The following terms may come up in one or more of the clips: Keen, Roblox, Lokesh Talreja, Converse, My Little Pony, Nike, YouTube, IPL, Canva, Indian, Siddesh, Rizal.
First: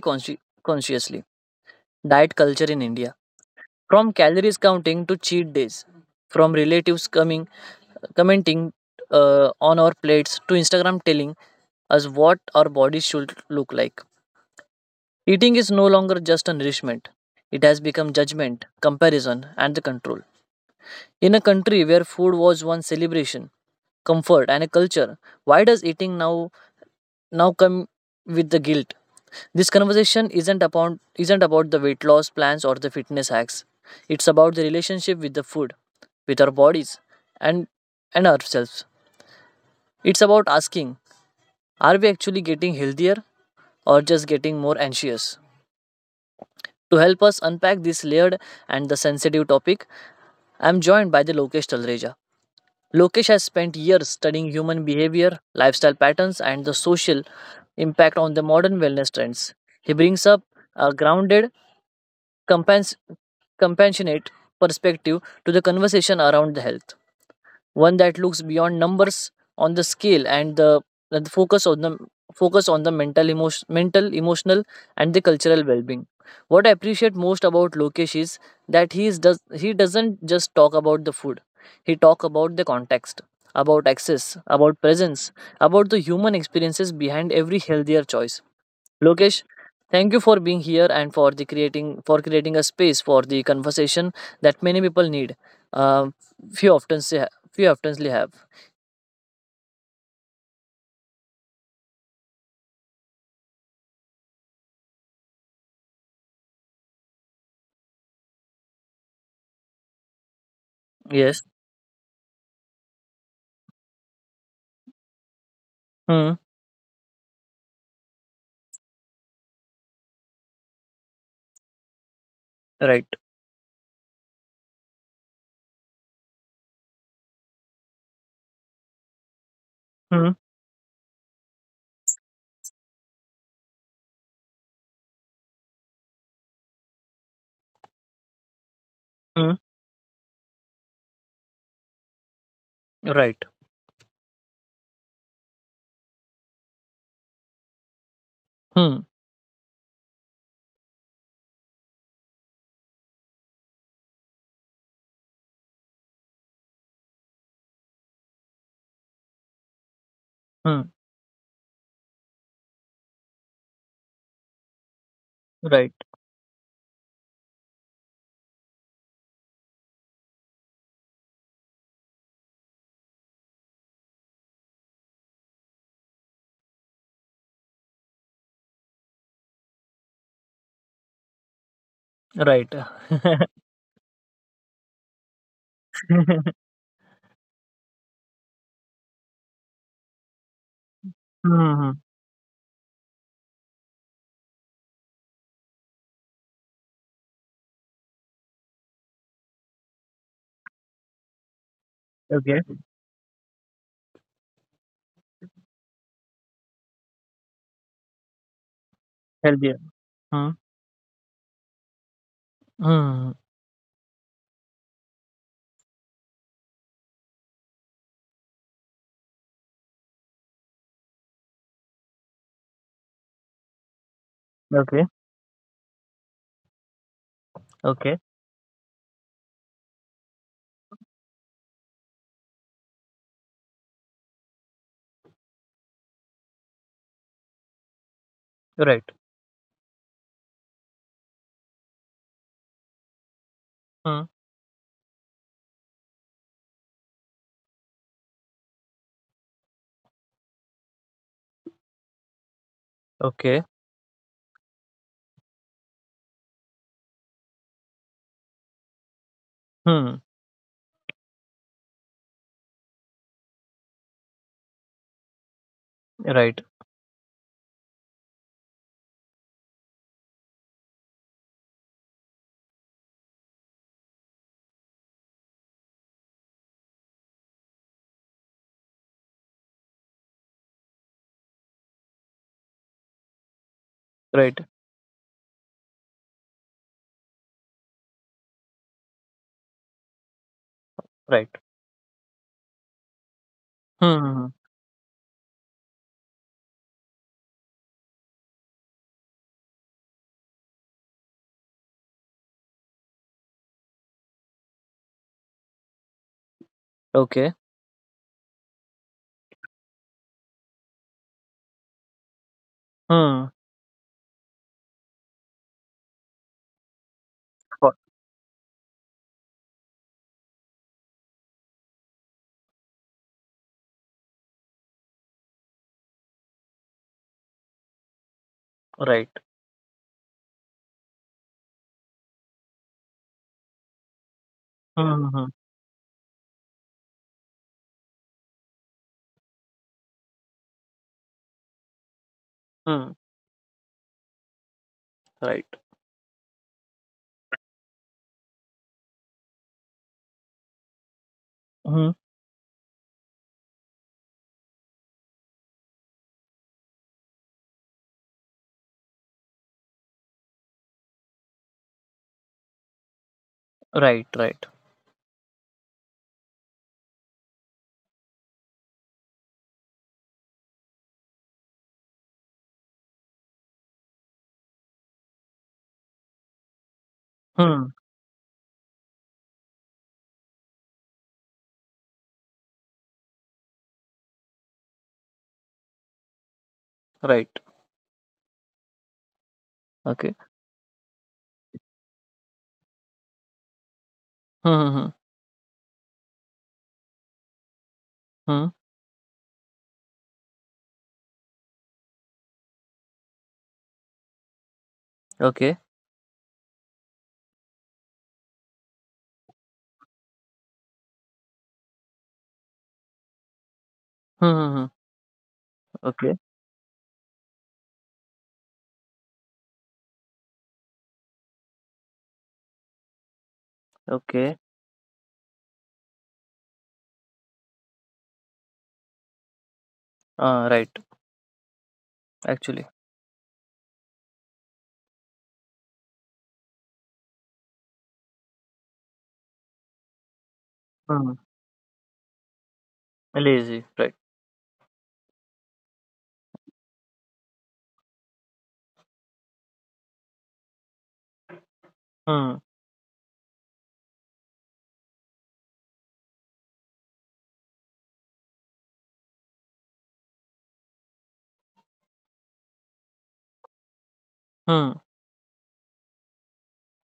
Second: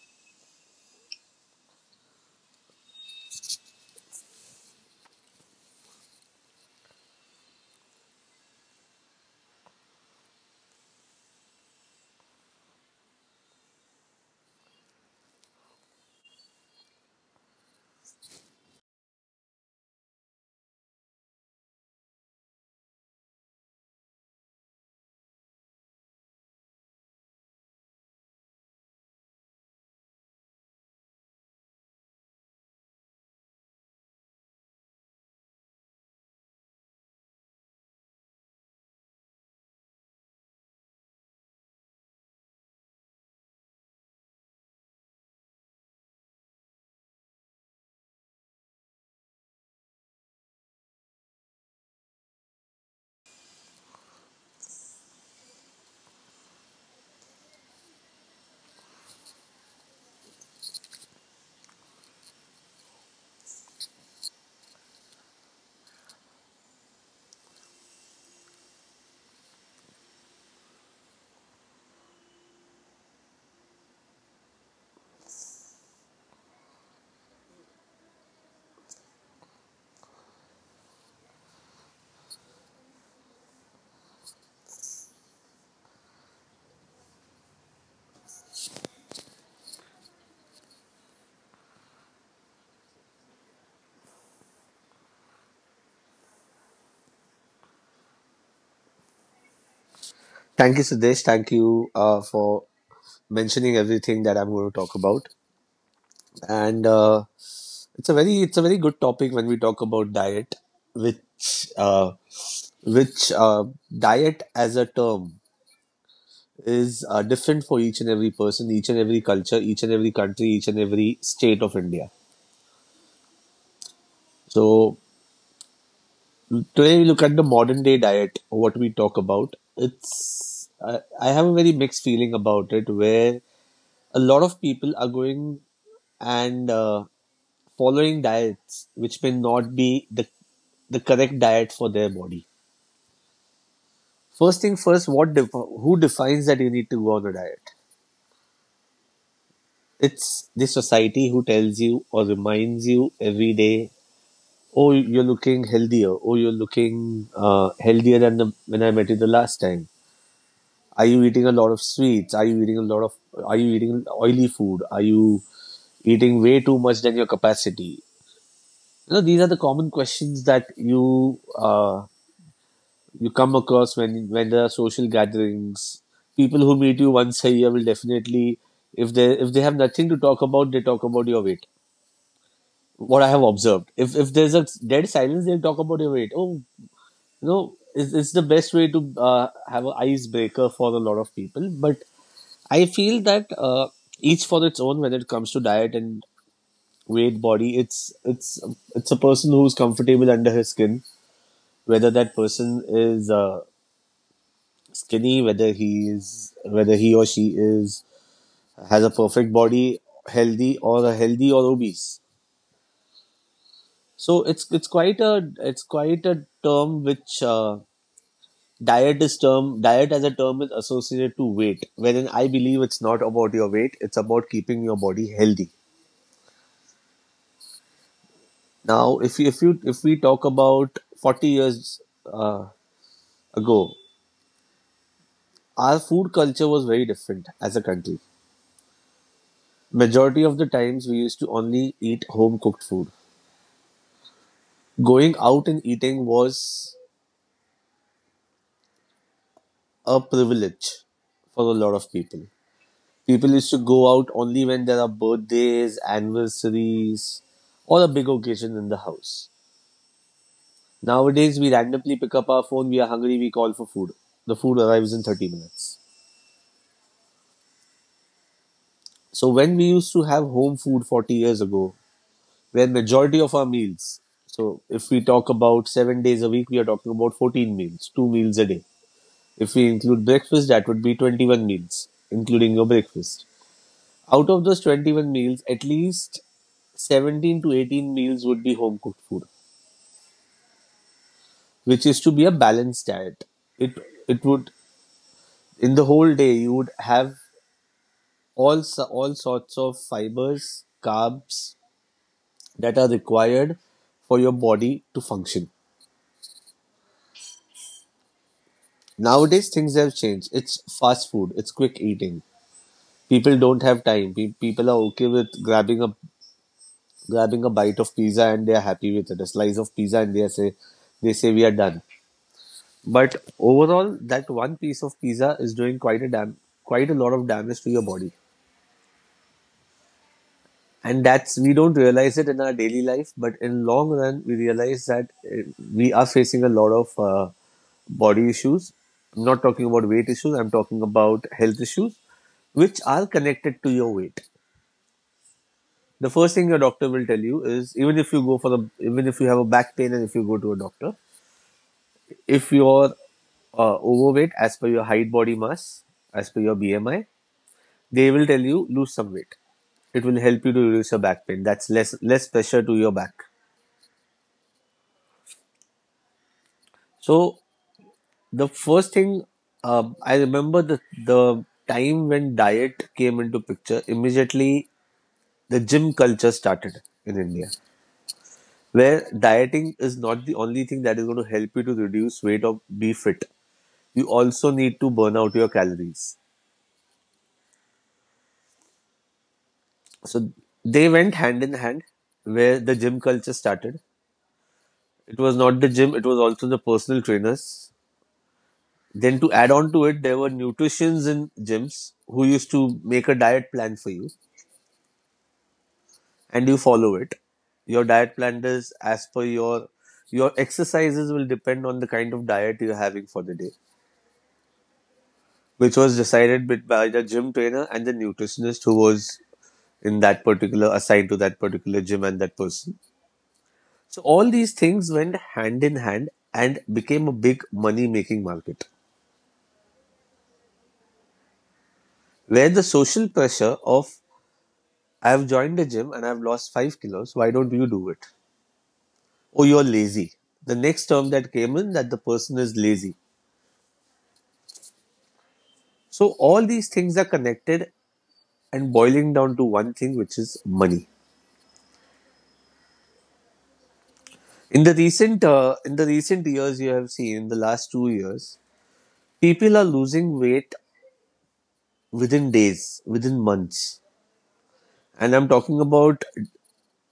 consciously diet culture in India. From calories counting to cheat days, from relatives coming commenting on our plates to Instagram telling us what our bodies should look like. Eating is no longer just a nourishment, it has become judgment, comparison, and the control. In a country where food was once celebration, comfort, and a culture, why does eating now come with the guilt? This conversation isn't about the weight loss plans or the fitness hacks. It's about the relationship with the food, with our bodies, and and ourselves. It's about asking, are we actually getting healthier or just getting more anxious? To help us unpack this layered and the sensitive topic, I am joined by the Lokesh Talreja. Lokesh has spent years studying human behavior, lifestyle patterns, and the social impact on the modern wellness trends. He brings up a grounded, compens- compassionate perspective to the conversation around the health, one that looks beyond numbers on the scale, and the focus on the mental emotional and the cultural well-being. What I appreciate most about Lokesh is that he doesn't just talk about the food. He talk about the context, about access, about presence, about the human experiences behind every healthier choice. Lokesh, thank you for being here and for the creating for creating a space for the conversation that many people need. Uh, few often say few oftenly have. Thank you, Siddesh. Thank you for mentioning everything that I'm going to talk about. And It's a very good topic when we talk about diet, Yes. which uh, which diet as a term Hmm. is different for each and every person, each and every culture, each and every country, each and every state of India. Right. So today we look at the modern day diet. What we talk about, Hmm. I have a very mixed feeling about it, where a lot of people are going and following diets which may Hmm. not be the correct diet for their body. Right. First thing first, who defines that you need to go on a diet? Hmm. It's the society who tells you or reminds you every day, oh, you're looking healthier, oh, you're looking healthier than when I met you the last time. Hmm. Are you eating a lot of sweets? Are you eating a lot of? Are you eating oily food? Are you Right. eating way too much than your capacity? You know, these are the common questions that you come across when there are social gatherings. People who meet you once a year will definitely, if they have nothing to talk about, they talk about your weight. Right. What I have observed, if there's a dead silence, they'll talk about your weight. Oh, you know, it's the best way to have an icebreaker for a lot of people. Hmm. But I feel that each for its own when it comes to diet and weight body. It's a person who's comfortable under his skin. Whether that Okay. person is skinny, whether he or she is has a perfect Healthier. body, Hmm. Healthy or obese. Hmm. So it's quite a term, which diet as a term is associated to weight. Wherein I believe it's not about your weight; it's about keeping your Okay. body healthy. Okay. Now, if we talk about 40 years uh, ago, our food culture was very different as a country. Right. Majority of the times, we used to only eat home cooked food. Hmm. Going out and eating was a privilege for a lot of people. People Okay. used to go out only when there are birthdays, anniversaries, or a big occasion in the house. Hmm. Nowadays, we randomly pick up our phone, we are hungry, we call for food. The food arrives in 30 minutes. Right. So when we used to have home food 40 years ago, where majority of our meals, so if we talk about 7 days a week, we are talking about 14 meals, 2 meals a day. If we include breakfast, that would be 21 meals, including your breakfast. Out Right. of those 21 meals, at least 17 to 18 meals would be home cooked food, Right. which is to be a balanced diet. It it Hmm. would in the whole day you would have all sorts of fibers, carbs that are required for your body to function. Okay. Nowadays things have changed. It's fast food. It's quick eating. Hmm. People don't have time. People are okay with grabbing a For- bite of pizza and they are happy with it, a slice of pizza and they say we are done. But overall, that one piece of pizza is doing quite a lot of damage to your body, Right. and that's we don't realize it in our daily life, but in long run we realize that Hmm. We are facing a lot of body issues. I'm not talking about weight issues. I'm talking about health issues, which Hmm. are connected to your weight. Right. The first thing your doctor will tell you is even if you go for the even if you have a back pain and if you go to a doctor, Mhm. if you're overweight as per your height body mass, as per your BMI, they will tell you lose some weight. It will help you to reduce your back pain. That's less pressure to your back. Right, right. So the first thing, I remember the time when diet came into picture. Immediately the gym culture started in India, Hmm. where dieting is not the only thing that is going to help you to reduce weight or be fit. You also need to burn out your calories. Right. Okay. So they went hand in hand where the gym culture started. Hmm. Hmm. It was not the gym, it was also the personal trainers. Hmm. Hmm. Then to add on to it, there were nutritionists in gyms who used to make a diet plan for you Okay. and you follow it. Your diet plan is as per your exercises will depend on the kind of diet you're having for the day, Hmm. Hmm, which hmm. was Okay. decided bit by the gym trainer and the nutritionist who was in that particular assigned to that particular gym and that person. So all Okay. these things went hand in hand and became a big money making market, Right. where the Actually. social pressure of I've joined a gym and I've lost 5 kilos, why don't you do it? Oh, you're lazy. The next term Hmm. that came in, that the person is lazy. Lazy. Right. So all these things are connected and boiling down to one thing, which is money. Hmm. In the recent in the recent years you have seen in the last 2 years people are losing weight within days, within months. Hmm. And I'm talking about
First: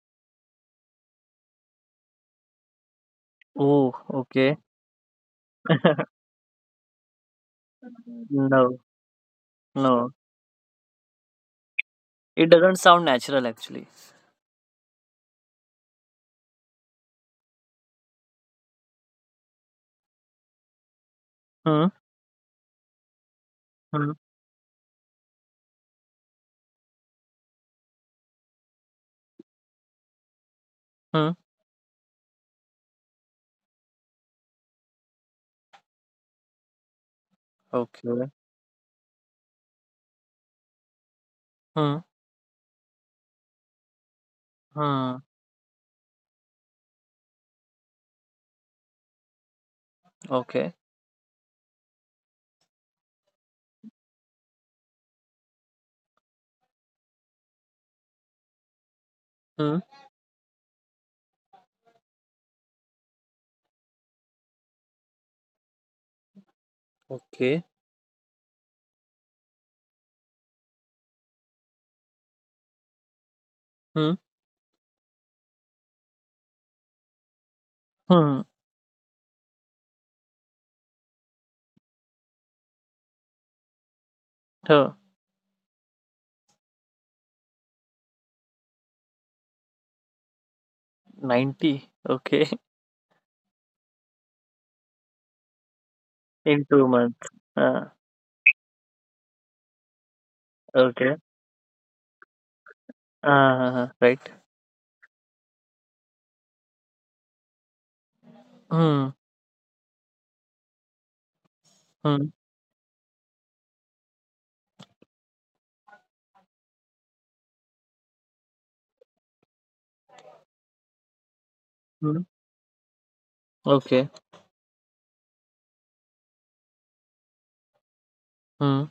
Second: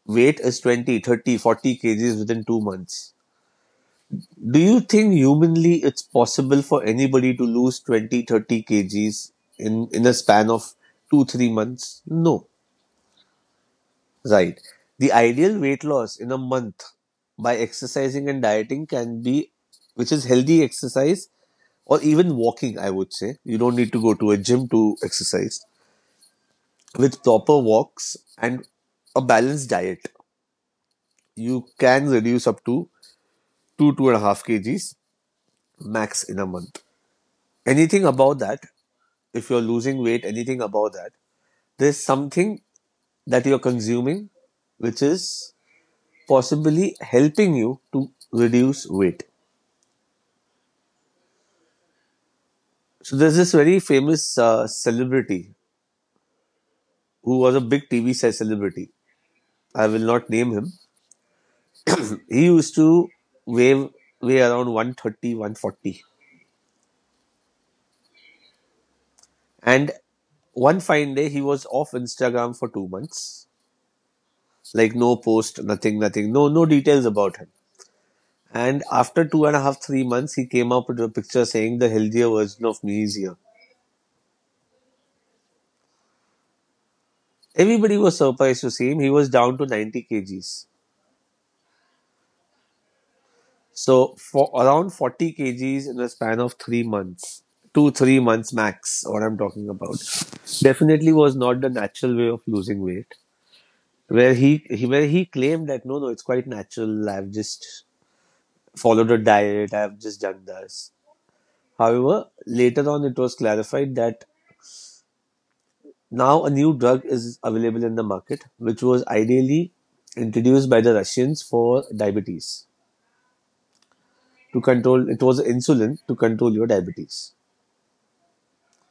weight is 20, 30, 40 kgs within 2 months. Oh. Okay. Do you think humanly it's possible for anybody to lose 20, No. 30 kgs in a No. span of two, 3 months? It No. doesn't sound natural actually. Right. The ideal weight loss in a month by exercising and dieting can be, which is healthy exercise Hmm. or even walking, I would say. You don't need to Hmm. go to a gym to exercise. With proper walks and a balanced diet, Hmm. you can reduce up to two, 2.5 kgs max in a month. Anything Okay. above that, if you're losing weight, anything above that, there's Hmm. something that you're consuming which Hmm. is possibly helping you to reduce weight. Okay. So there's this very famous celebrity who was a big celebrity. Hmm. I will not name him. He used to weigh, weigh around 130, 140. Okay. And one fine day, he was off Instagram for 2 months. Hmm. Like no post, nothing, nothing. No, no details about him. Hmm. And after two and a half, 3 months, he came up with a picture saying the healthier version of me is here. Huh. Everybody was surprised to see him. He was down to 90 kgs. 90. Okay. So for around 40 kgs in a span of In three 2 months. months, Uh, two, 3 months max, what I'm talking about, definitely okay. was not the natural way of losing weight. Right. Where he claimed that no, no, it's quite natural. I've just Hmm. followed a diet. I've just done this. However, Hmm. later on, it was clarified that now a new drug is available in the market, which was ideally introduced by the Russians for hmm, diabetes okay, to control. It was insulin to control your diabetes. Hmm.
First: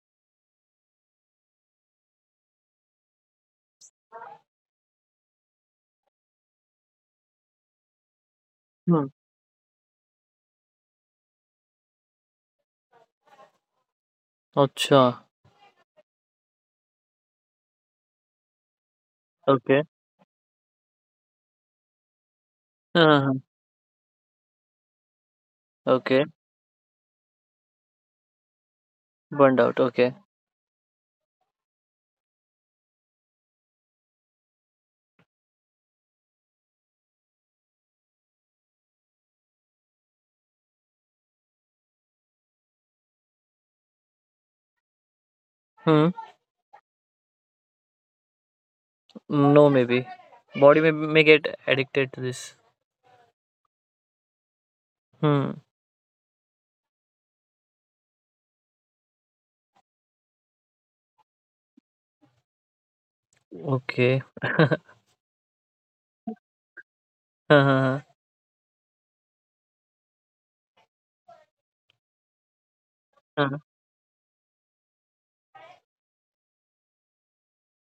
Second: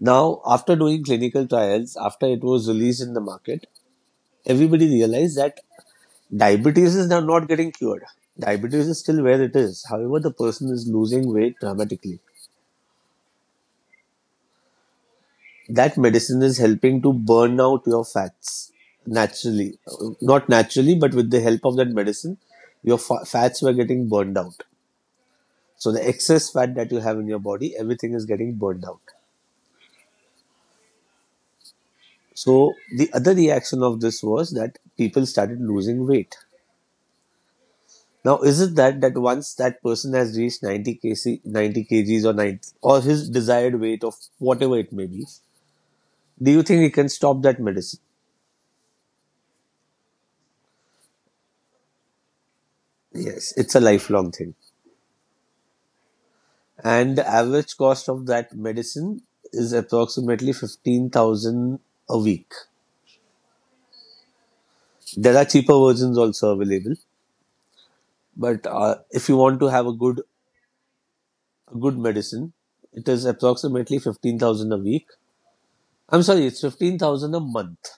Now, after doing clinical trials, after it was released in the market, everybody realized that diabetes is now not getting cured. Diabetes is hmm. still where it is. However, the person is losing weight dramatically. अच्छा, That medicine is helping to burn out your fats okay. naturally, not naturally but with the help of that medicine your हाँ, हाँ, fats were getting burned out. So हाँ, the okay, excess fat that you have in your body everything is getting burned out. Burned out, okay. So the other reaction of this was that people started losing weight. Now is it that once that person has reached 90 kg, 90 kgs or 90 or his desired weight of whatever it may be, hmm, do you think he can stop that medicine? No maybe, body में may get addicted to this. Yes, it's a lifelong thing. Hmm, And the average cost of that medicine is approximately 15,000 a week. Okay. There are cheaper versions also available, हाँ, हाँ, but if you want to have a good medicine, it is हाँ, हाँ, approximately 15,000 a week. I'm sorry, it's 15,000 a month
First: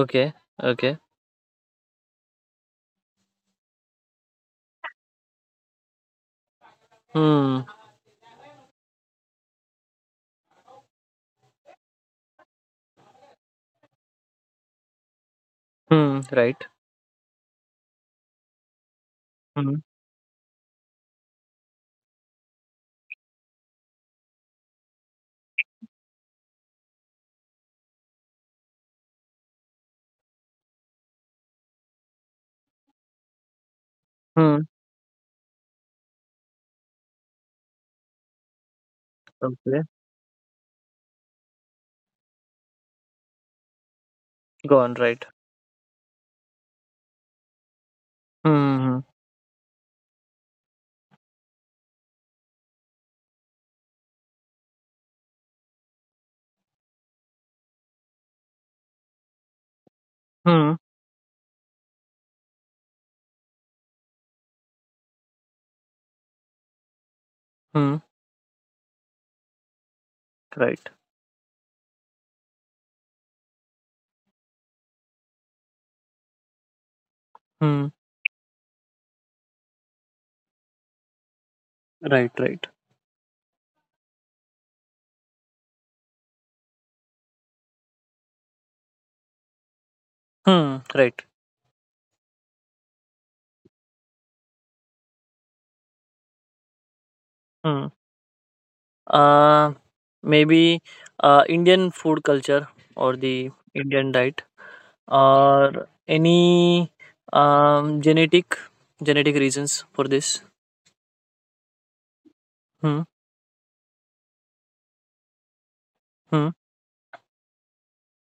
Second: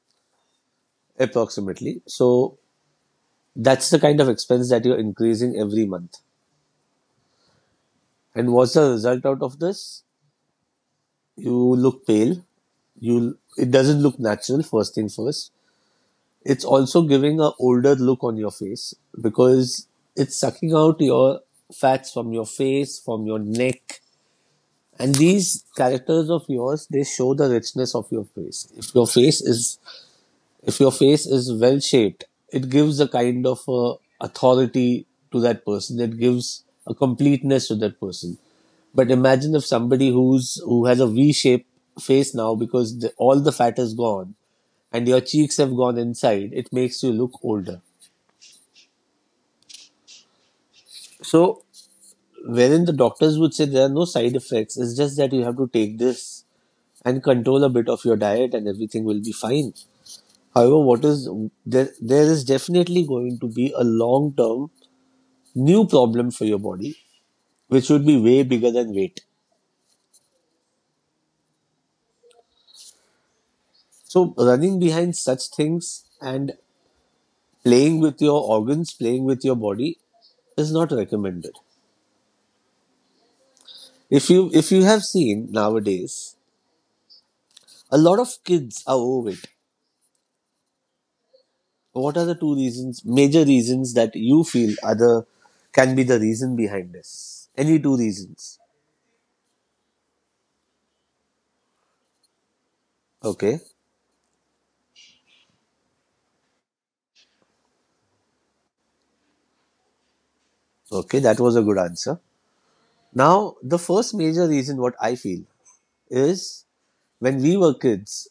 okay, okay. approximately. So that's the kind of expense that you're increasing every month. Hmm, And what's the result out of this? You look pale. You it doesn't look natural first thing first. Hmm, right. It's also giving a older look on your face hmm, because it's sucking out your fats from your face, from your neck. And these characters of yours, they show the richness of your face. If your face is well shaped, it gives a kind of hmm, authority to that person. It gives a completeness to that person. But imagine if okay, somebody who has a V-shaped face now because all the fat is gone gone and your right. cheeks have gone inside, it makes you look older. Hmm, hmm, So, wherein the doctors would say there are no side effects, it's just that you have to take this and control a bit of your diet and everything will be fine. Hmm, However, there is definitely going to be a long term new problem for your body, which hmm, would be way bigger than weight. Right. So, running behind such things and hmm, playing with your organs, playing with your body is not recommended. Right, right. If you have seen nowadays, a lot of kids are overweight. Hmm, right, What are the two reasons, major reasons that you feel other can be the reason behind this? Any hmm. two reasons. A, maybe Indian food culture और the Okay. Indian diet. Or any um, genetic genetic reasons for this? Okay, that was a good answer. Hmm. Now, the first major reason what I feel Hmm. is when we were kids,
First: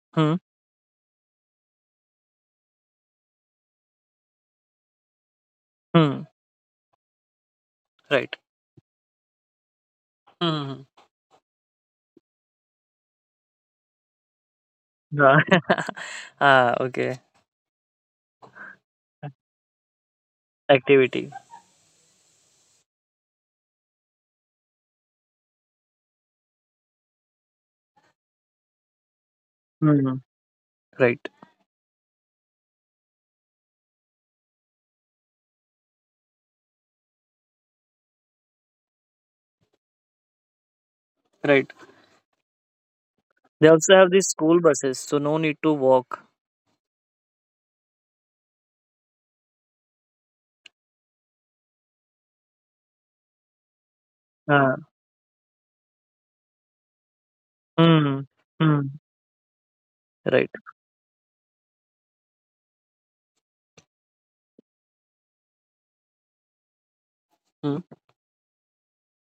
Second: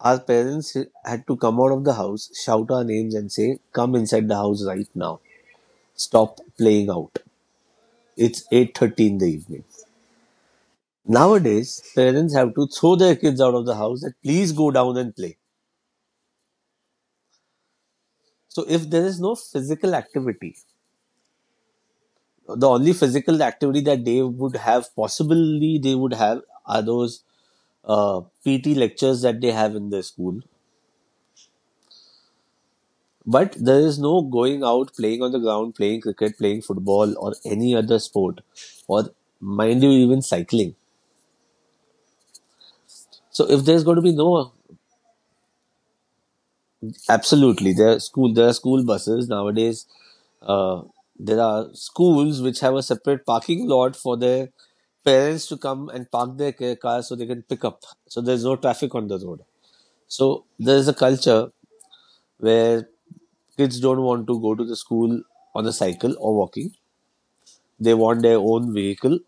our Hmm. parents had to come out of the house, shout our names and say, come inside the house right now. Hmm. Stop playing out. Right. It's 8:30 in the evening. Hmm. Nowadays, parents have to throw their kids out of the house that please go down and Ah. play. Ah. Okay. So if there is no physical activity, Activity. the only physical activity that they would have, possibly they would have, are those PT lectures that they have in their Hmm. school. Right. But there is no going out, playing on the ground, playing cricket, playing football, or any other sport, or mind you, even cycling. Right. So if They there's also going to have be these no, school buses, so no need to walk. absolutely, there are school buses nowadays. Uh, there are schools which have a separate parking lot for their Ah. parents to come and park their cars so they can pick up. So Hmm. there's no Hmm. traffic on the road. So Right. there is a culture where kids don't want to go to the school on a cycle or walking. Hmm. They want their own vehicle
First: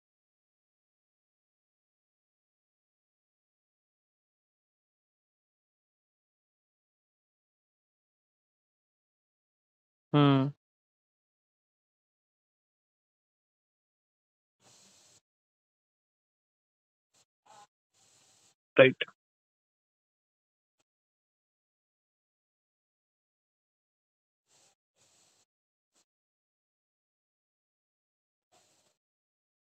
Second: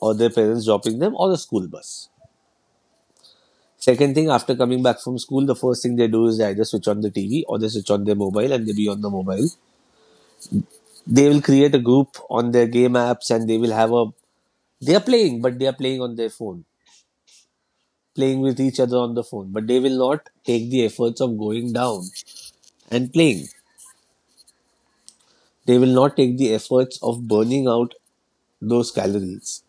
or their parents dropping them or a school bus. Second thing, after coming back from school, the first thing they do is they either switch on the TV or they switch on their mobile and they be on the mobile. Hmm. They will create a group on their game apps and they will have a. They are playing, but they are playing on their phone, playing with each Right. other on the phone, but they will not take the efforts of going down and playing. They will not take the efforts of burning out those calories.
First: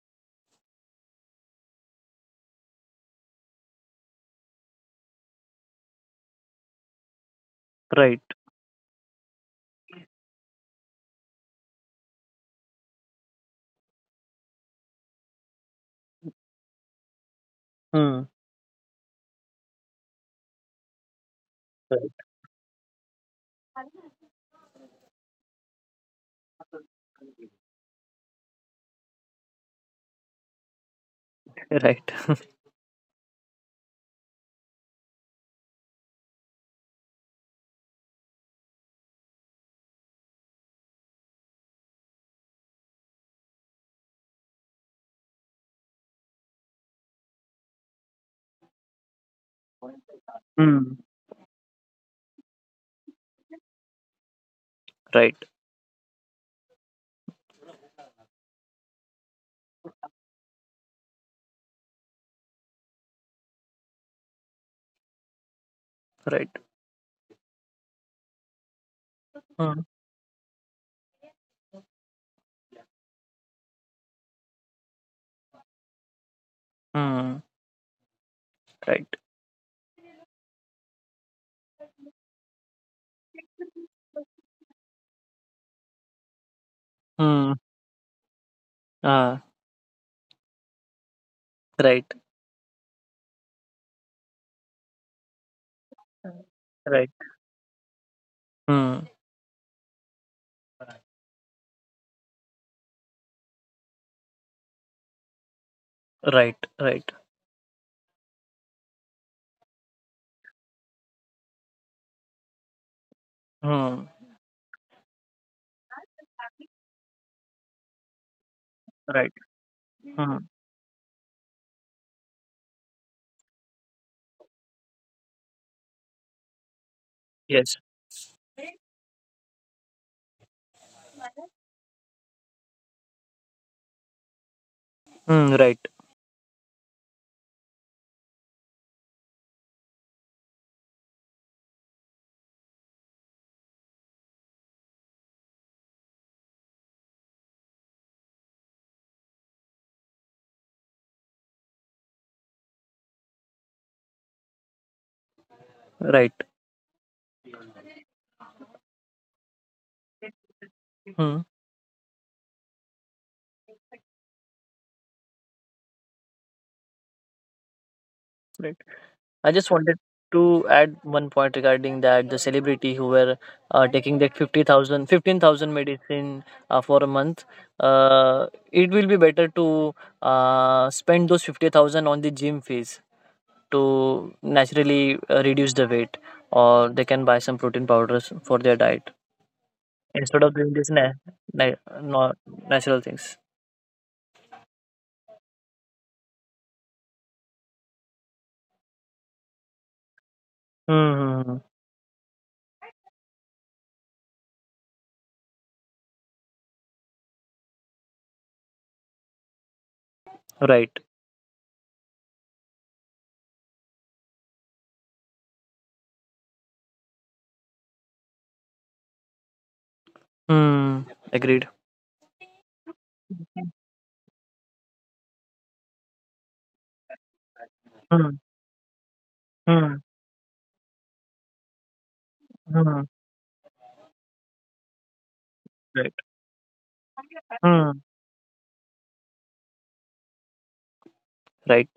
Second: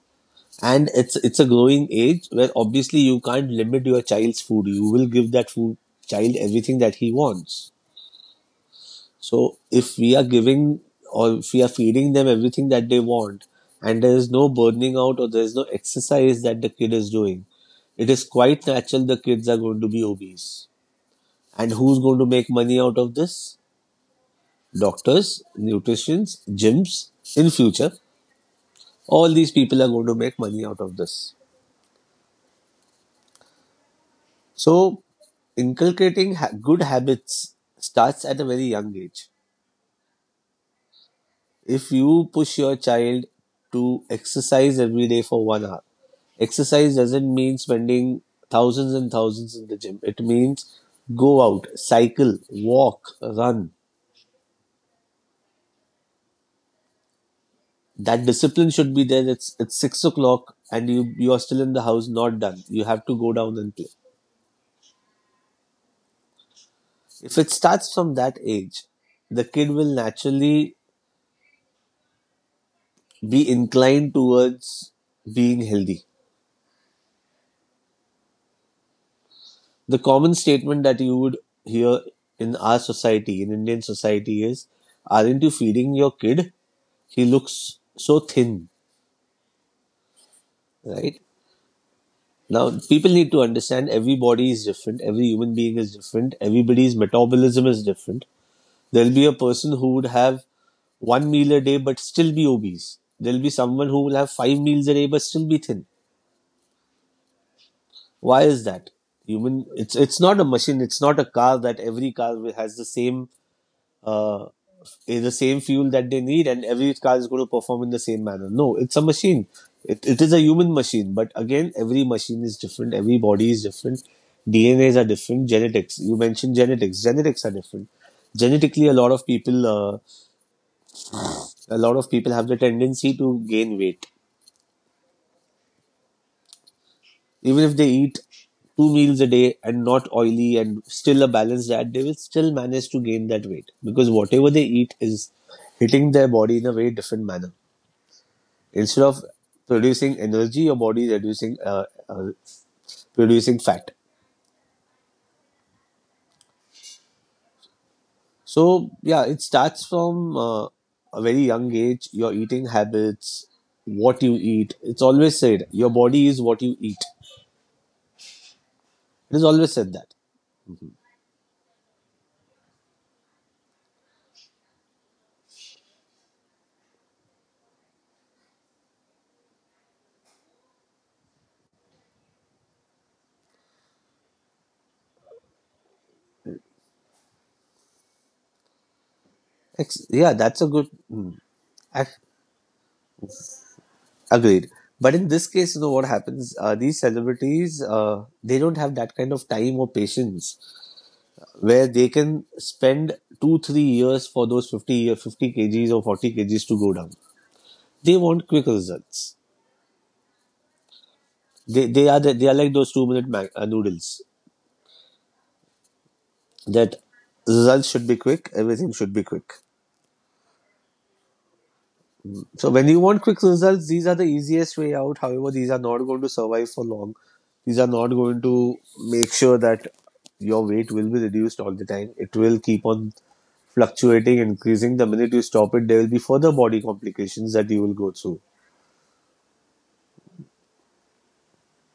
And it's a growing age where obviously you can't limit your child's food. You will give that food child everything that he wants. Right. So if we are giving or if we are feeding them everything that they want, and there is no burning out or there is no exercise that the kid is doing, it is Hmm. quite natural the kids are going to be obese. And who's Right. going to make money out of this? Doctors, nutritionists, gyms. In future, all these people are going to make money out of this. Right. So, inculcating good habits starts at a very young age. If you push your child to exercise every day for 1 hour, exercise doesn't mean spending thousands and thousands in the gym. It means Hmm. go out, cycle, walk, run. Right. That discipline should be there. It's 6 o'clock and you are still in the house, not done. You have to go down and play. Right. If it starts from that age, the kid Hmm. will naturally be inclined towards being healthy. Hmm. Right. The common statement that you would hear in our society, in Indian society, is, aren't you feeding your kid? He Hmm. looks so thin, Ah. right? Right. Now, people need to understand every body is different, every human being is different, everybody's Right. metabolism is different. Hmm. There'll be a person who would have one meal a day but still be obese. There'll be someone who will have five meals a day but still be thin. Right, right. Why is that? Human, it's not a machine. It's not a car that every car has the same Hmm. uh, is the same fuel that they need, and every car is going to perform in the same manner. No, it's a Right. machine. It is Hmm. a human machine, but again, every machine is different. Every body is different. DNAs are different. Genetics. You mentioned genetics. Genetics are Yes. different. Genetically, a lot of people, a lot of people have the tendency to gain weight. Hmm. Right. Even if they eat two meals a day and not oily and still a balanced diet, they will still manage to gain that weight because whatever they eat is hitting their body in a very different manner. Instead of producing energy, your body is reducing, producing fat. Right. So yeah, it starts from a very Hmm. young age. Your eating habits, what you eat. It's always said your body is what you eat. Right. It is I just always said wanted that. to add one point regarding that the celebrity who were taking that 50,000, 15,000 medicine for a month. It will be better to spend those 50,000 on the gym fees to naturally reduce the weight, or they can buy some protein powders for their diet Yeah, instead of that's a doing good. this Mm. na- Ac- no- natural things. Agreed. But in this case, you know what happens? These celebrities, they don't have that kind of time or patience Mhm. where they can spend two, 3 years for those 50, 50 kgs or 40 kgs to go down. They want quick results. Right. They are like those 2 minute noodles, that results should be quick, everything should be quick. Hmm. Agreed. So when you want quick results, these are the easiest way out. However, these are not going to survive for long. These are not Hmm. going to make sure that Hmm. your weight will be reduced all the time. It will keep Hmm. on fluctuating, increasing. The minute you stop it, there will Right. be further body complications that you will Hmm. go through. Right.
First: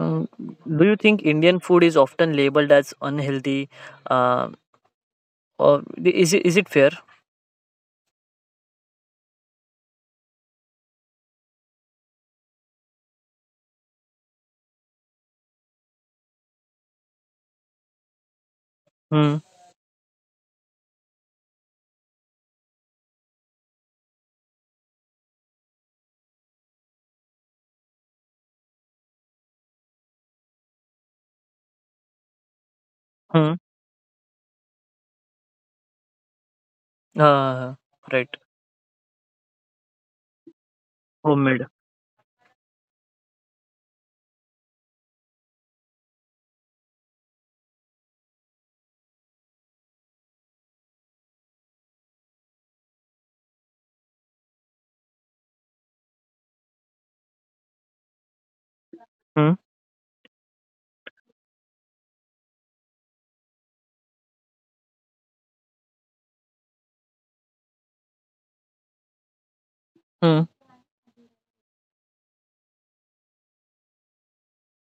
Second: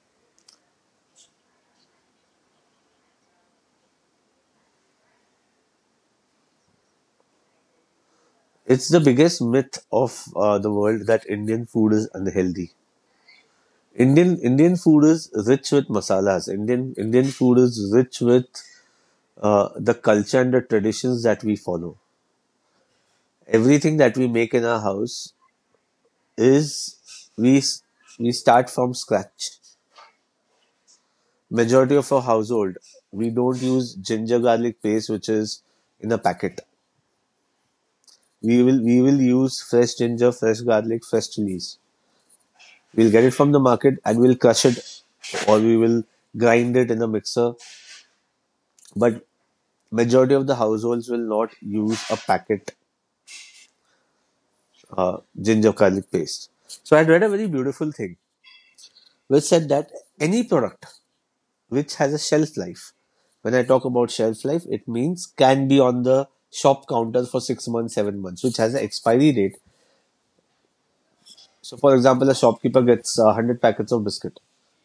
Mm. Do you think Indian food is often labeled as unhealthy? Uh, or Is it fair? It's the biggest myth of the world that Indian food is unhealthy. Indian food is rich with masalas. Indian food is rich with Hmm. The culture and the traditions that we follow. Everything that we make in our house is we we start from scratch. Majority of our household, we Hmm. don't use ginger garlic paste, which is in a packet. Uh, right. We will use fresh ginger, fresh garlic, fresh Homemade. chilies. We'll get it from the market and we'll crush it, or we will grind it in a mixer. But majority of the households will not use a packet ginger garlic paste. So I had read a very beautiful thing which Hmm. said that any product which has a shelf life. When I talk about shelf life, it means can be on the shop counter for 6 months, 7 months, which has an expiry date. Hmm. So, for example, a shopkeeper gets 100 packets of biscuit.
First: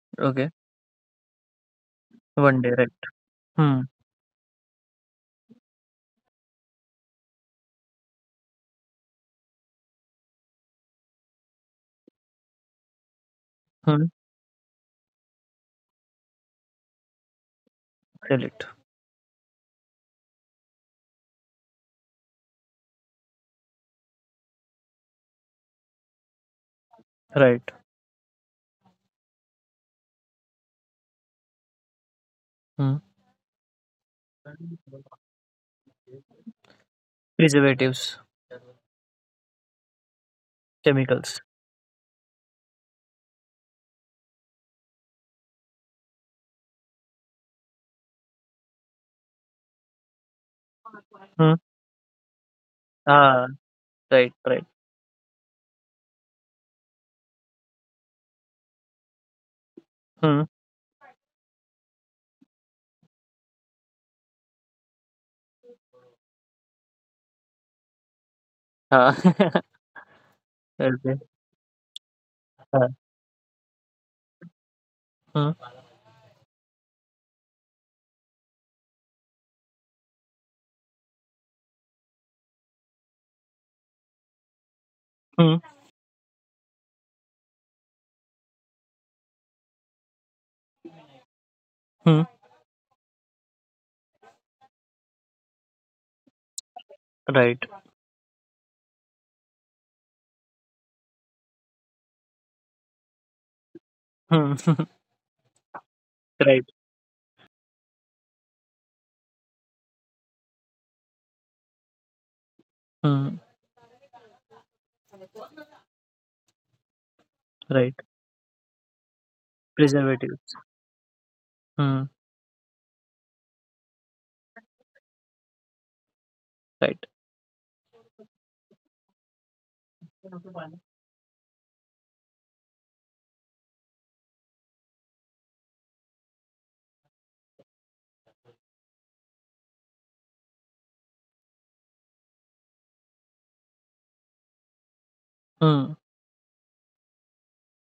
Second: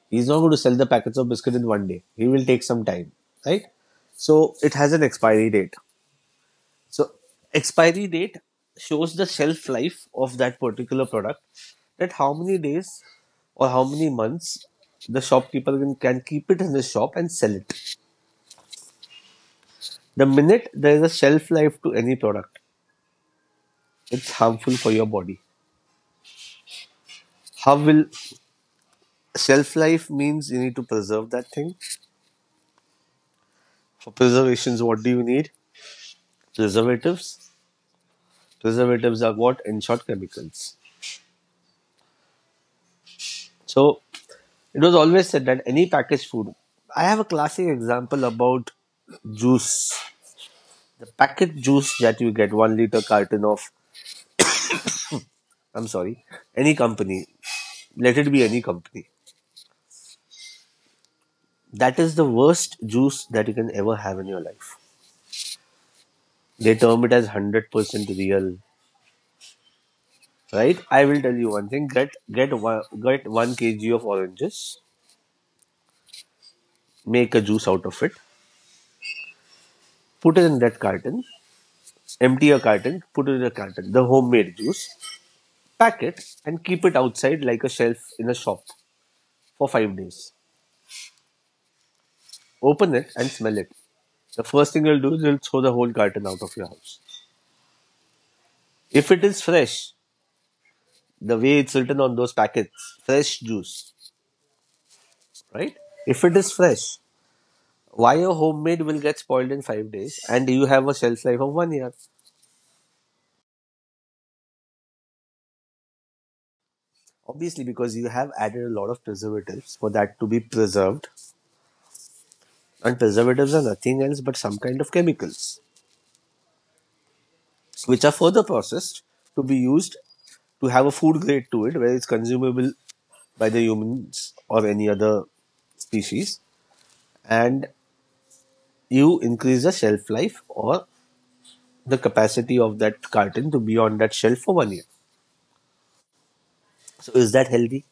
He's not Okay. going to sell the packets of biscuit in one day. He will One take day, some right. time, right? Hmm. So, it has an expiry date. So, expiry date shows the shelf life of that particular product, that how many days or how many Hmm. months the shopkeeper can keep it in his shop and sell it. Sell it. The minute there is a shelf life to any product, it's harmful for your body. Right. How will Shelf life means you need to preserve that thing. Hmm. For preservations, what do you need? Preservatives. Preservatives, Preservatives are what? In short, chemicals. chemicals. So it was always said that any packaged food. I have a classic example about juice. The Hmm. packet juice that you get, 1 liter carton Ah, of, right, right. I'm sorry, any company, let it be any company. Hmm. That is the worst juice that you can ever have in your life. They term it as 100% real, Ah. right? I Okay. will tell you one thing: get get one Ah. get one kg of oranges, Hmm. make a juice out of it, put it in that carton, empty a carton, put it in a carton, the homemade juice, Hmm. pack it, and keep it outside like a shelf in a shop for 5 days. Hmm. Open it and smell it. The first thing you'll do is you'll throw the whole carton out of your house. Right. If it is fresh, the way it's written on those packets, fresh juice, Hmm. right? If it is Right. fresh, why a homemade will get spoiled in 5 days and you have a shelf life of 1 year? Hmm. Obviously, Right. because you have added a lot of preservatives for that to be Preservatives. preserved. Hmm. And preservatives are nothing else but some kind of chemicals, Right. which are further processed to be used to have a food grade to it, where it's consumable by the humans or any other species. And you increase the shelf life or the capacity of that carton to be on that shelf for 1 year. Hmm. So, is that healthy?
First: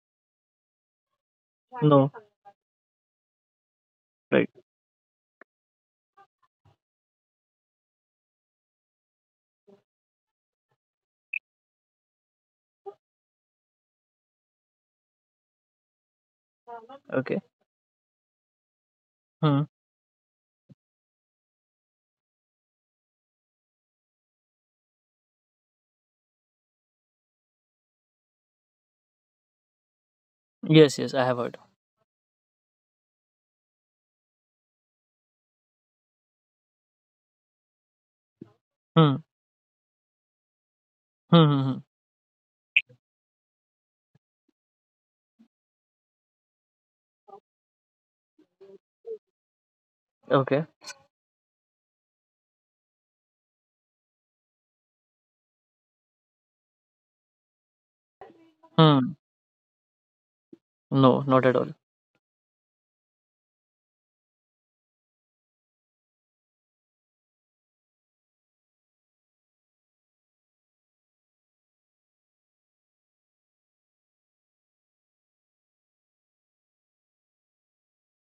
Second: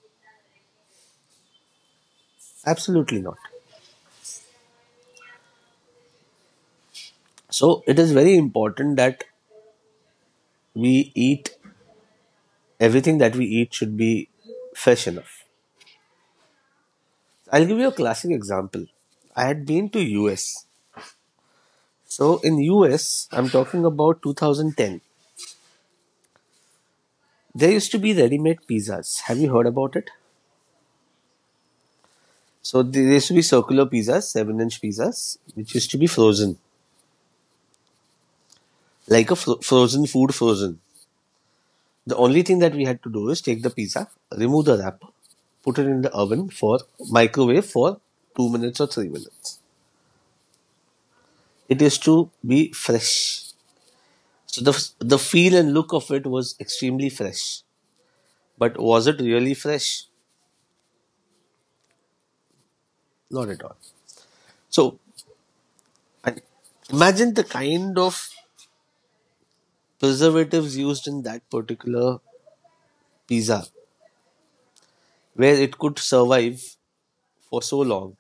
No. Absolutely not. Right. So it is very important that we eat, everything that we eat should be fresh enough. Okay. I'll give you a classic example. I Hmm. had been to US. So in US, I'm talking about 2010. There used to be ready-made pizzas. Have you heard about it? Yes. Yes. I have heard. So there used to be circular pizzas, 7-inch pizzas, which used to be frozen, Hmm. like a frozen food frozen. Hmm. Hmm, hmm. The only thing that we had to do is take the pizza, remove the wrapper, put it in the oven for microwave for 2 minutes or 3 minutes. Okay. It is to be fresh. So the feel and look of it was extremely fresh. But was Hmm. it really fresh? No. Not at all. Not at all. So I- imagine the kind of preservatives used in that particular pizza, where it could survive for so long,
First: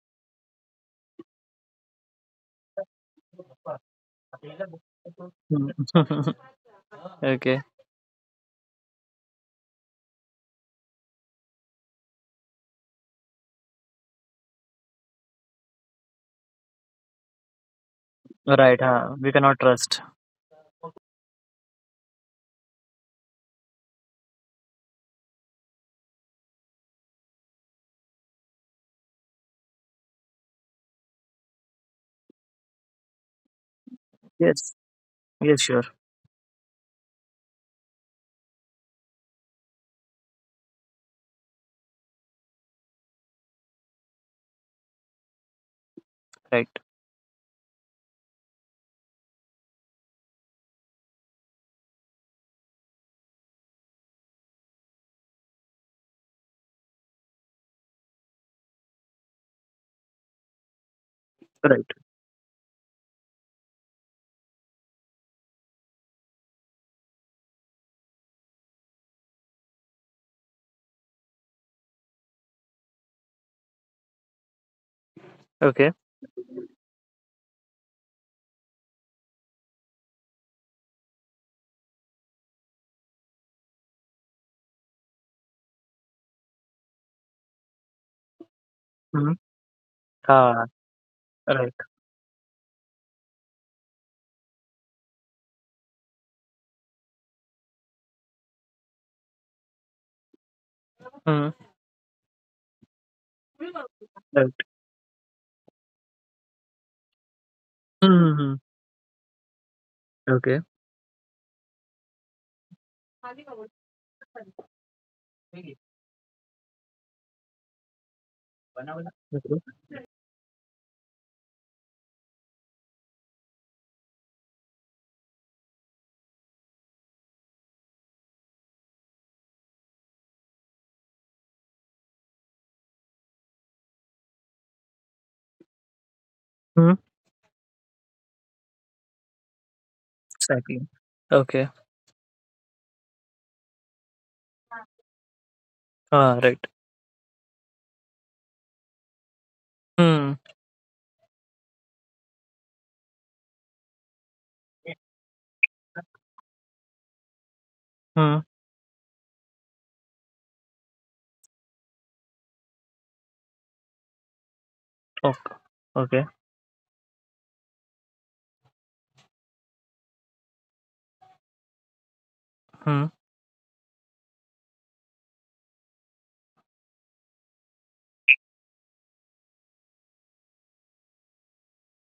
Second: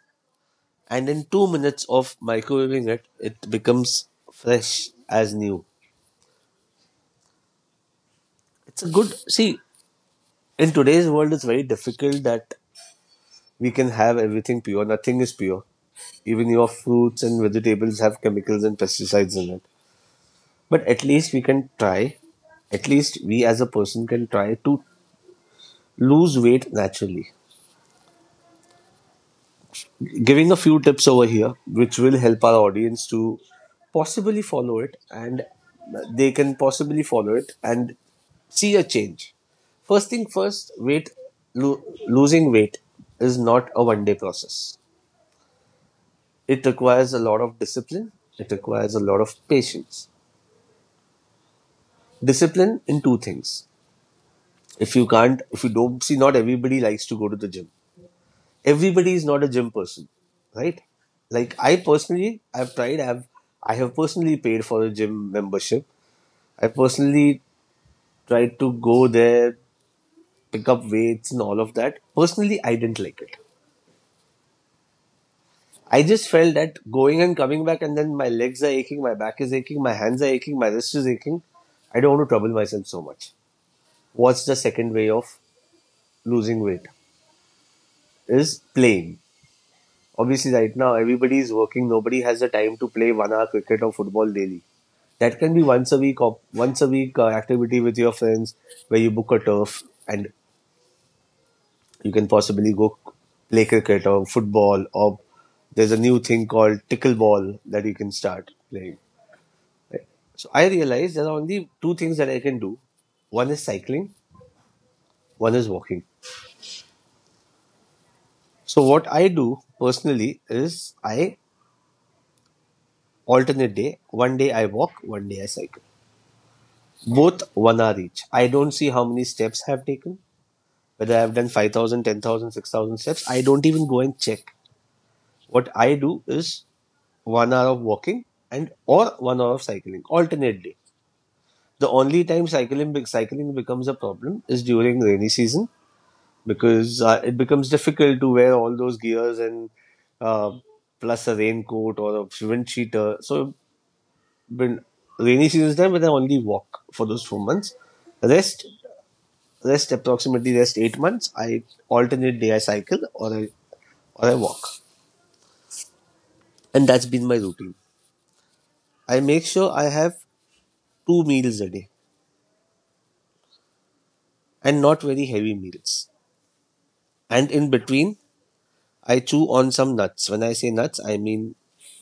and in 2 minutes of microwaving it, it becomes fresh as new. Hmm. Okay. It's a good see. In today's world, it's very difficult that we can have everything pure. Nothing is pure. Even your fruits and vegetables have chemicals and Right. Huh. We pesticides in cannot it. trust. But at least we can try, at least we as a person can try to lose weight naturally. Giving a few tips over here, which will help our audience to possibly Yes. follow it, and Yes. Sure. they can possibly follow it and see a change. First thing first, weight lo- losing weight is not a one day process. It Right. requires a lot of discipline. It requires a lot of patience. Discipline in two things. If you don't see, not everybody likes to go to the gym. Everybody is not a gym person, right? Like, I Right. personally, I've tried, I have personally paid for a gym membership. I personally tried to go there, pick up weights and all of that. Personally, I didn't like it. Okay. I just felt that going and coming back, and then my legs are aching, my back is aching, my hands are aching, my wrist is aching. I don't want to trouble myself so much. What's the second way of losing weight? Is playing. Hmm. Obviously, Ah. right now everybody is Right. working. Nobody has the time to play one hour cricket or football daily. That can be once a week, or once a week activity with your friends where you book a turf and Hmm. you can possibly go play cricket or Right. football, or there's a new thing called tickleball that you can Hmm. Hmm, start hmm. playing. So Okay. I realized there are only two things that I can do. One is cycling, one is Okay. walking. So what I do personally is I alternate day. One day I walk, one day I cycle. Both one hour each. I don't see how many steps I have taken, whether I've done 5,000, 10,000, 6,000 steps. I don't even go and check. What I do is Hmm. one hour of walking, and or one hour of cycling alternately. Exactly. Okay. The only time cycling becomes a problem is during rainy season, Ah, right. because it becomes difficult to wear all those gears and Hmm. uh, plus a raincoat or a wind cheater. So when rainy season is time, when I only walk for those 4 months, Hmm. rest rest approximately rest 8 months. I alternate day, I cycle or I walk, Ok okay. and that's been my routine. I make sure I have two meals a day, Hmm. and not very heavy meals. And in between, I chew on some nuts. When I say nuts, I mean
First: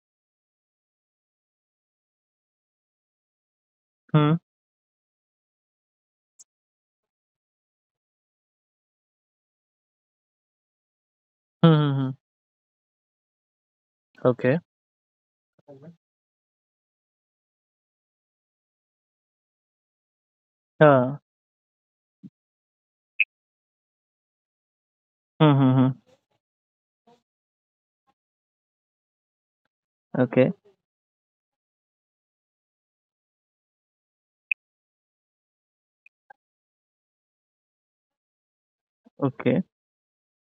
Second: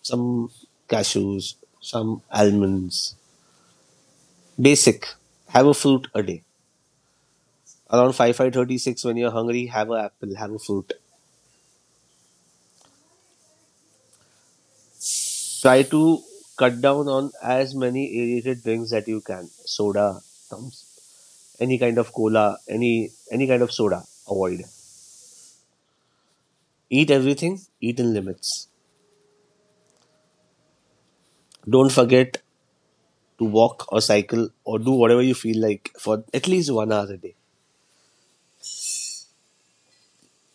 some cashews, some almonds. Hmm. Basic. Have a fruit a day. Around 5, five thirty six, when you're hungry, have an apple, have a fruit. Hmm, hmm, hmm. Okay. Try to cut down on as many aerated drinks that you can. Soda, thumbs, Ah. any kind of cola, any kind of soda, avoid. Hmm, hmm, hmm. Eat everything, eat in limits. Okay. Don't forget to walk or cycle or do whatever you feel like for at least one hour a day. Okay.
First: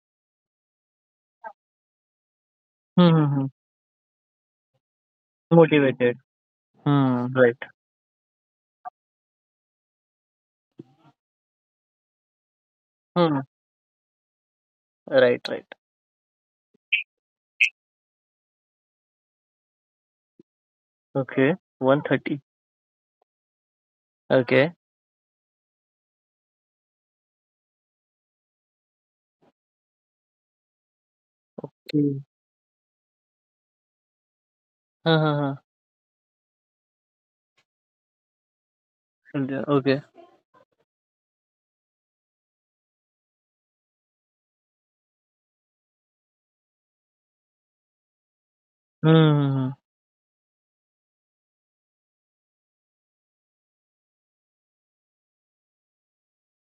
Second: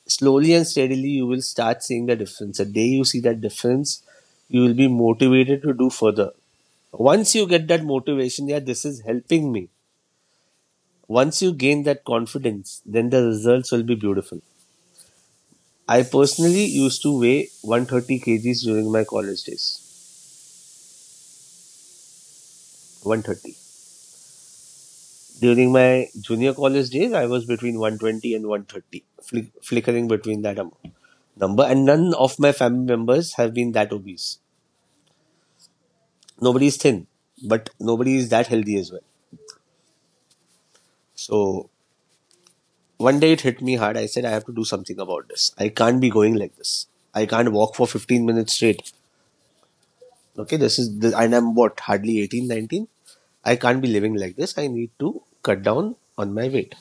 Slowly and steadily, you will start seeing the difference. The day you Hmm, see hmm, that hmm. difference, you will be motivated to do Motivated. further. Hmm. Once you Right. get that motivation, yeah, this is helping me. Once you gain that confidence, then the Hmm. results will be beautiful. Right, right. I personally used to weigh 130 kg kgs during my college days. Okay. 130. 130. Okay. During my junior college days, I was between 120 and 130, flickering between that amount. Number, and none Hmm. of my family members have been that obese. Huh, huh, huh. Nobody is thin, but nobody is that healthy as well. Yeah, okay. So one day it hit me hard. I said, I have to do something about this. I can't be going like this. I can't walk for 15 minutes straight. Hmm. Hmm, hmm. Okay, this is, this, and I'm what, hardly 18, 19. I can't be living like this. I need to cut down on my weight.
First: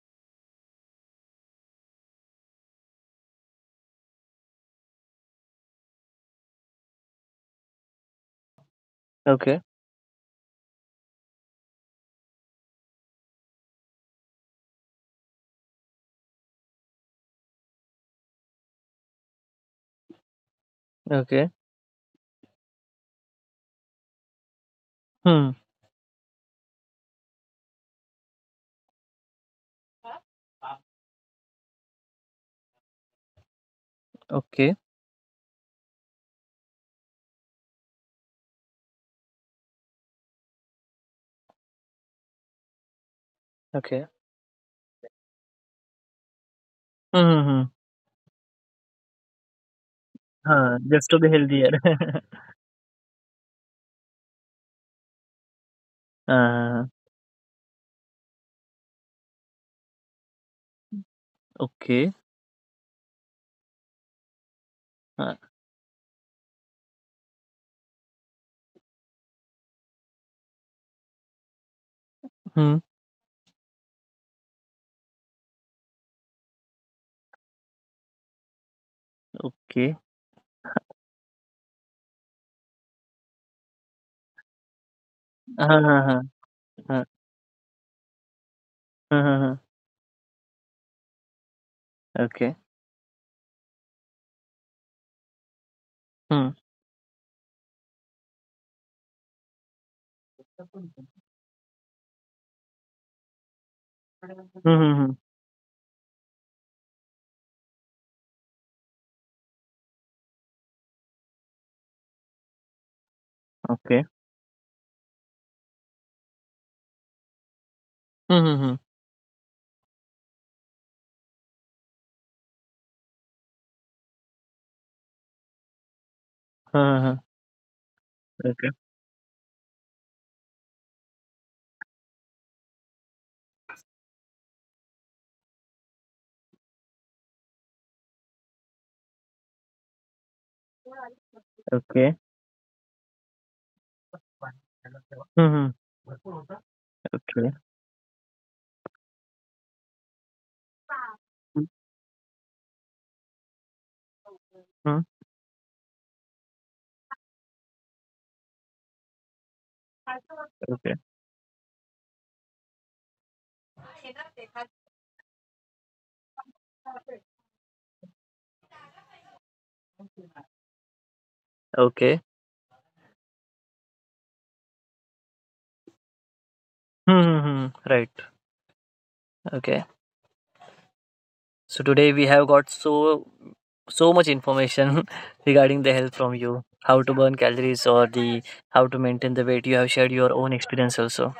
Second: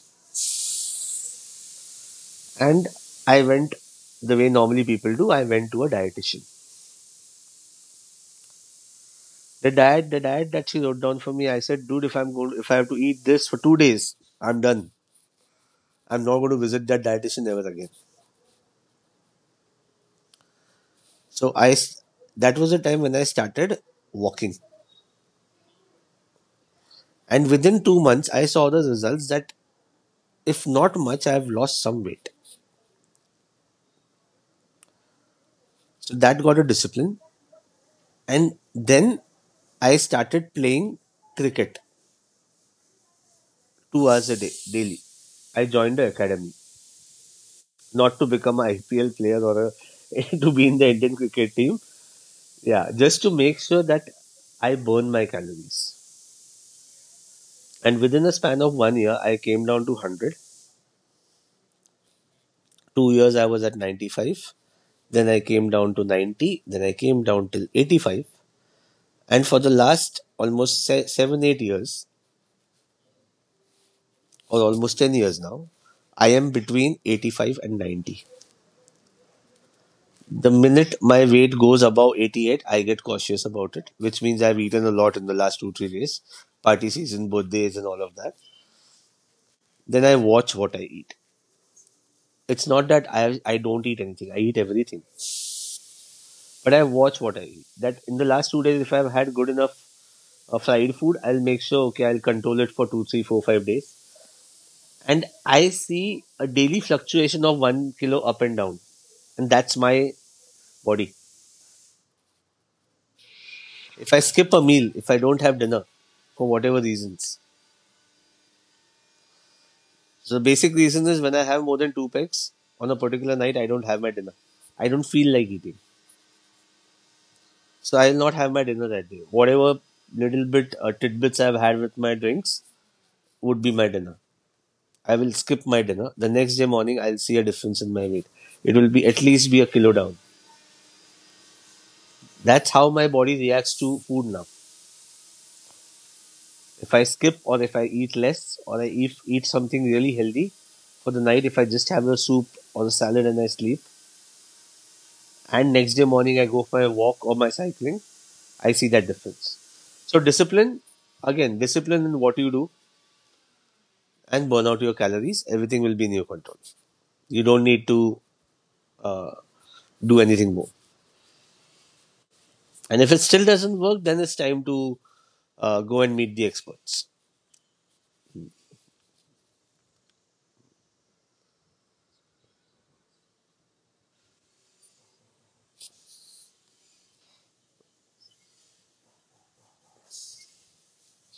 And I went the way normally people do. I went to a dietitian. Okay. The diet that she wrote down for me, I said, dude, if I'm going, if I have to eat this for 2 days, I'm done. I'm not going to visit that dietitian ever again. Okay. So that was the time when I started walking, Hmm. and within 2 months, I saw the results that, if not much, I have lost some weight. Okay. So that got a discipline, and then I started playing cricket Okay. 2 hours a day daily. I joined the academy, Hmm. Hmm, hmm. not to become an IPL player or a, to be in Huh, the just Indian to be cricket healthier. team. Yeah, just to make sure that I burn my calories. Uh, And within a span of one year, I came down to 100. okay. 2 years, I was at 95. Then Uh, I came down to 90. Then I came down till 85. And for the last almost 7, 8 years, hmm. or almost 10 years now, I am between 85 and 90. Okay. The minute my weight goes above 88, I get cautious about it, which means I've eaten a lot in the last 2, three Huh, huh, huh, days, party huh, season, birthdays, and all of that. huh, huh, huh. Then I watch what I eat. Okay. It's not that I don't eat anything, I eat everything, Hmm. but I watch what I eat. That in the last 2 days, if I've had good enough fried food, Hmm. I'll make sure, okay, I'll control it for 2, 3, 4, 5 days. Hmm. Hmm. And I see a daily fluctuation of 1 kilo up and down. And that's my body. Okay. If I skip a meal, if I don't have dinner, for whatever reasons, Hmm. Hmm. Hmm. so the basic reason is when I have more than two packs on a particular night, I don't have my dinner. I don't feel like eating. Huh, huh, huh. So I'll not have my Okay. dinner that day. Whatever little bit tidbits I've had with my drinks would be my dinner. I will skip my dinner. The next day morning, I'll see a difference in my weight. It will be at least be a kilo down. Okay. That's how my body reacts to food now. Hmm. Hmm. If I skip, Okay. or if I eat less, or I eat something really healthy for the night, if I just have a soup or a salad and I sleep, Hmm. and next day morning I go for a walk or my cycling, I see that difference. So discipline, Okay. again, discipline in what you do and burn out your calories, everything will be in your control. You don't need to uh, do anything more. Okay. And if it still doesn't work, then it's time to go and meet the experts. Hmm. Hmm, hmm. Right. Okay. So today we have got so much information regarding the health from you, how to burn calories or the how to maintain the weight. You have shared your own experience also.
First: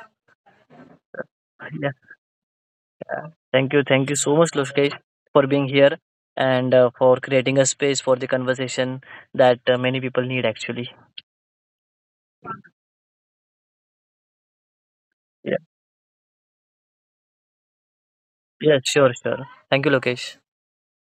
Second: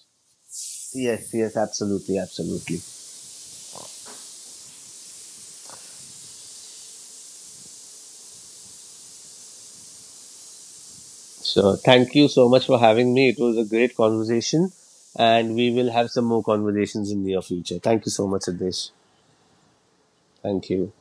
Yes, yes, absolutely, absolutely. Yeah. Thank you. Thank you so much, Lokesh, for being here and for creating a space for the conversation that many people need actually. So thank you so much for having me. It was a great conversation, and Yeah. we will have some more conversations in the near future. Thank you so much, Yeah, Adesh. sure, sure. Thank you, Lokesh. Thank you.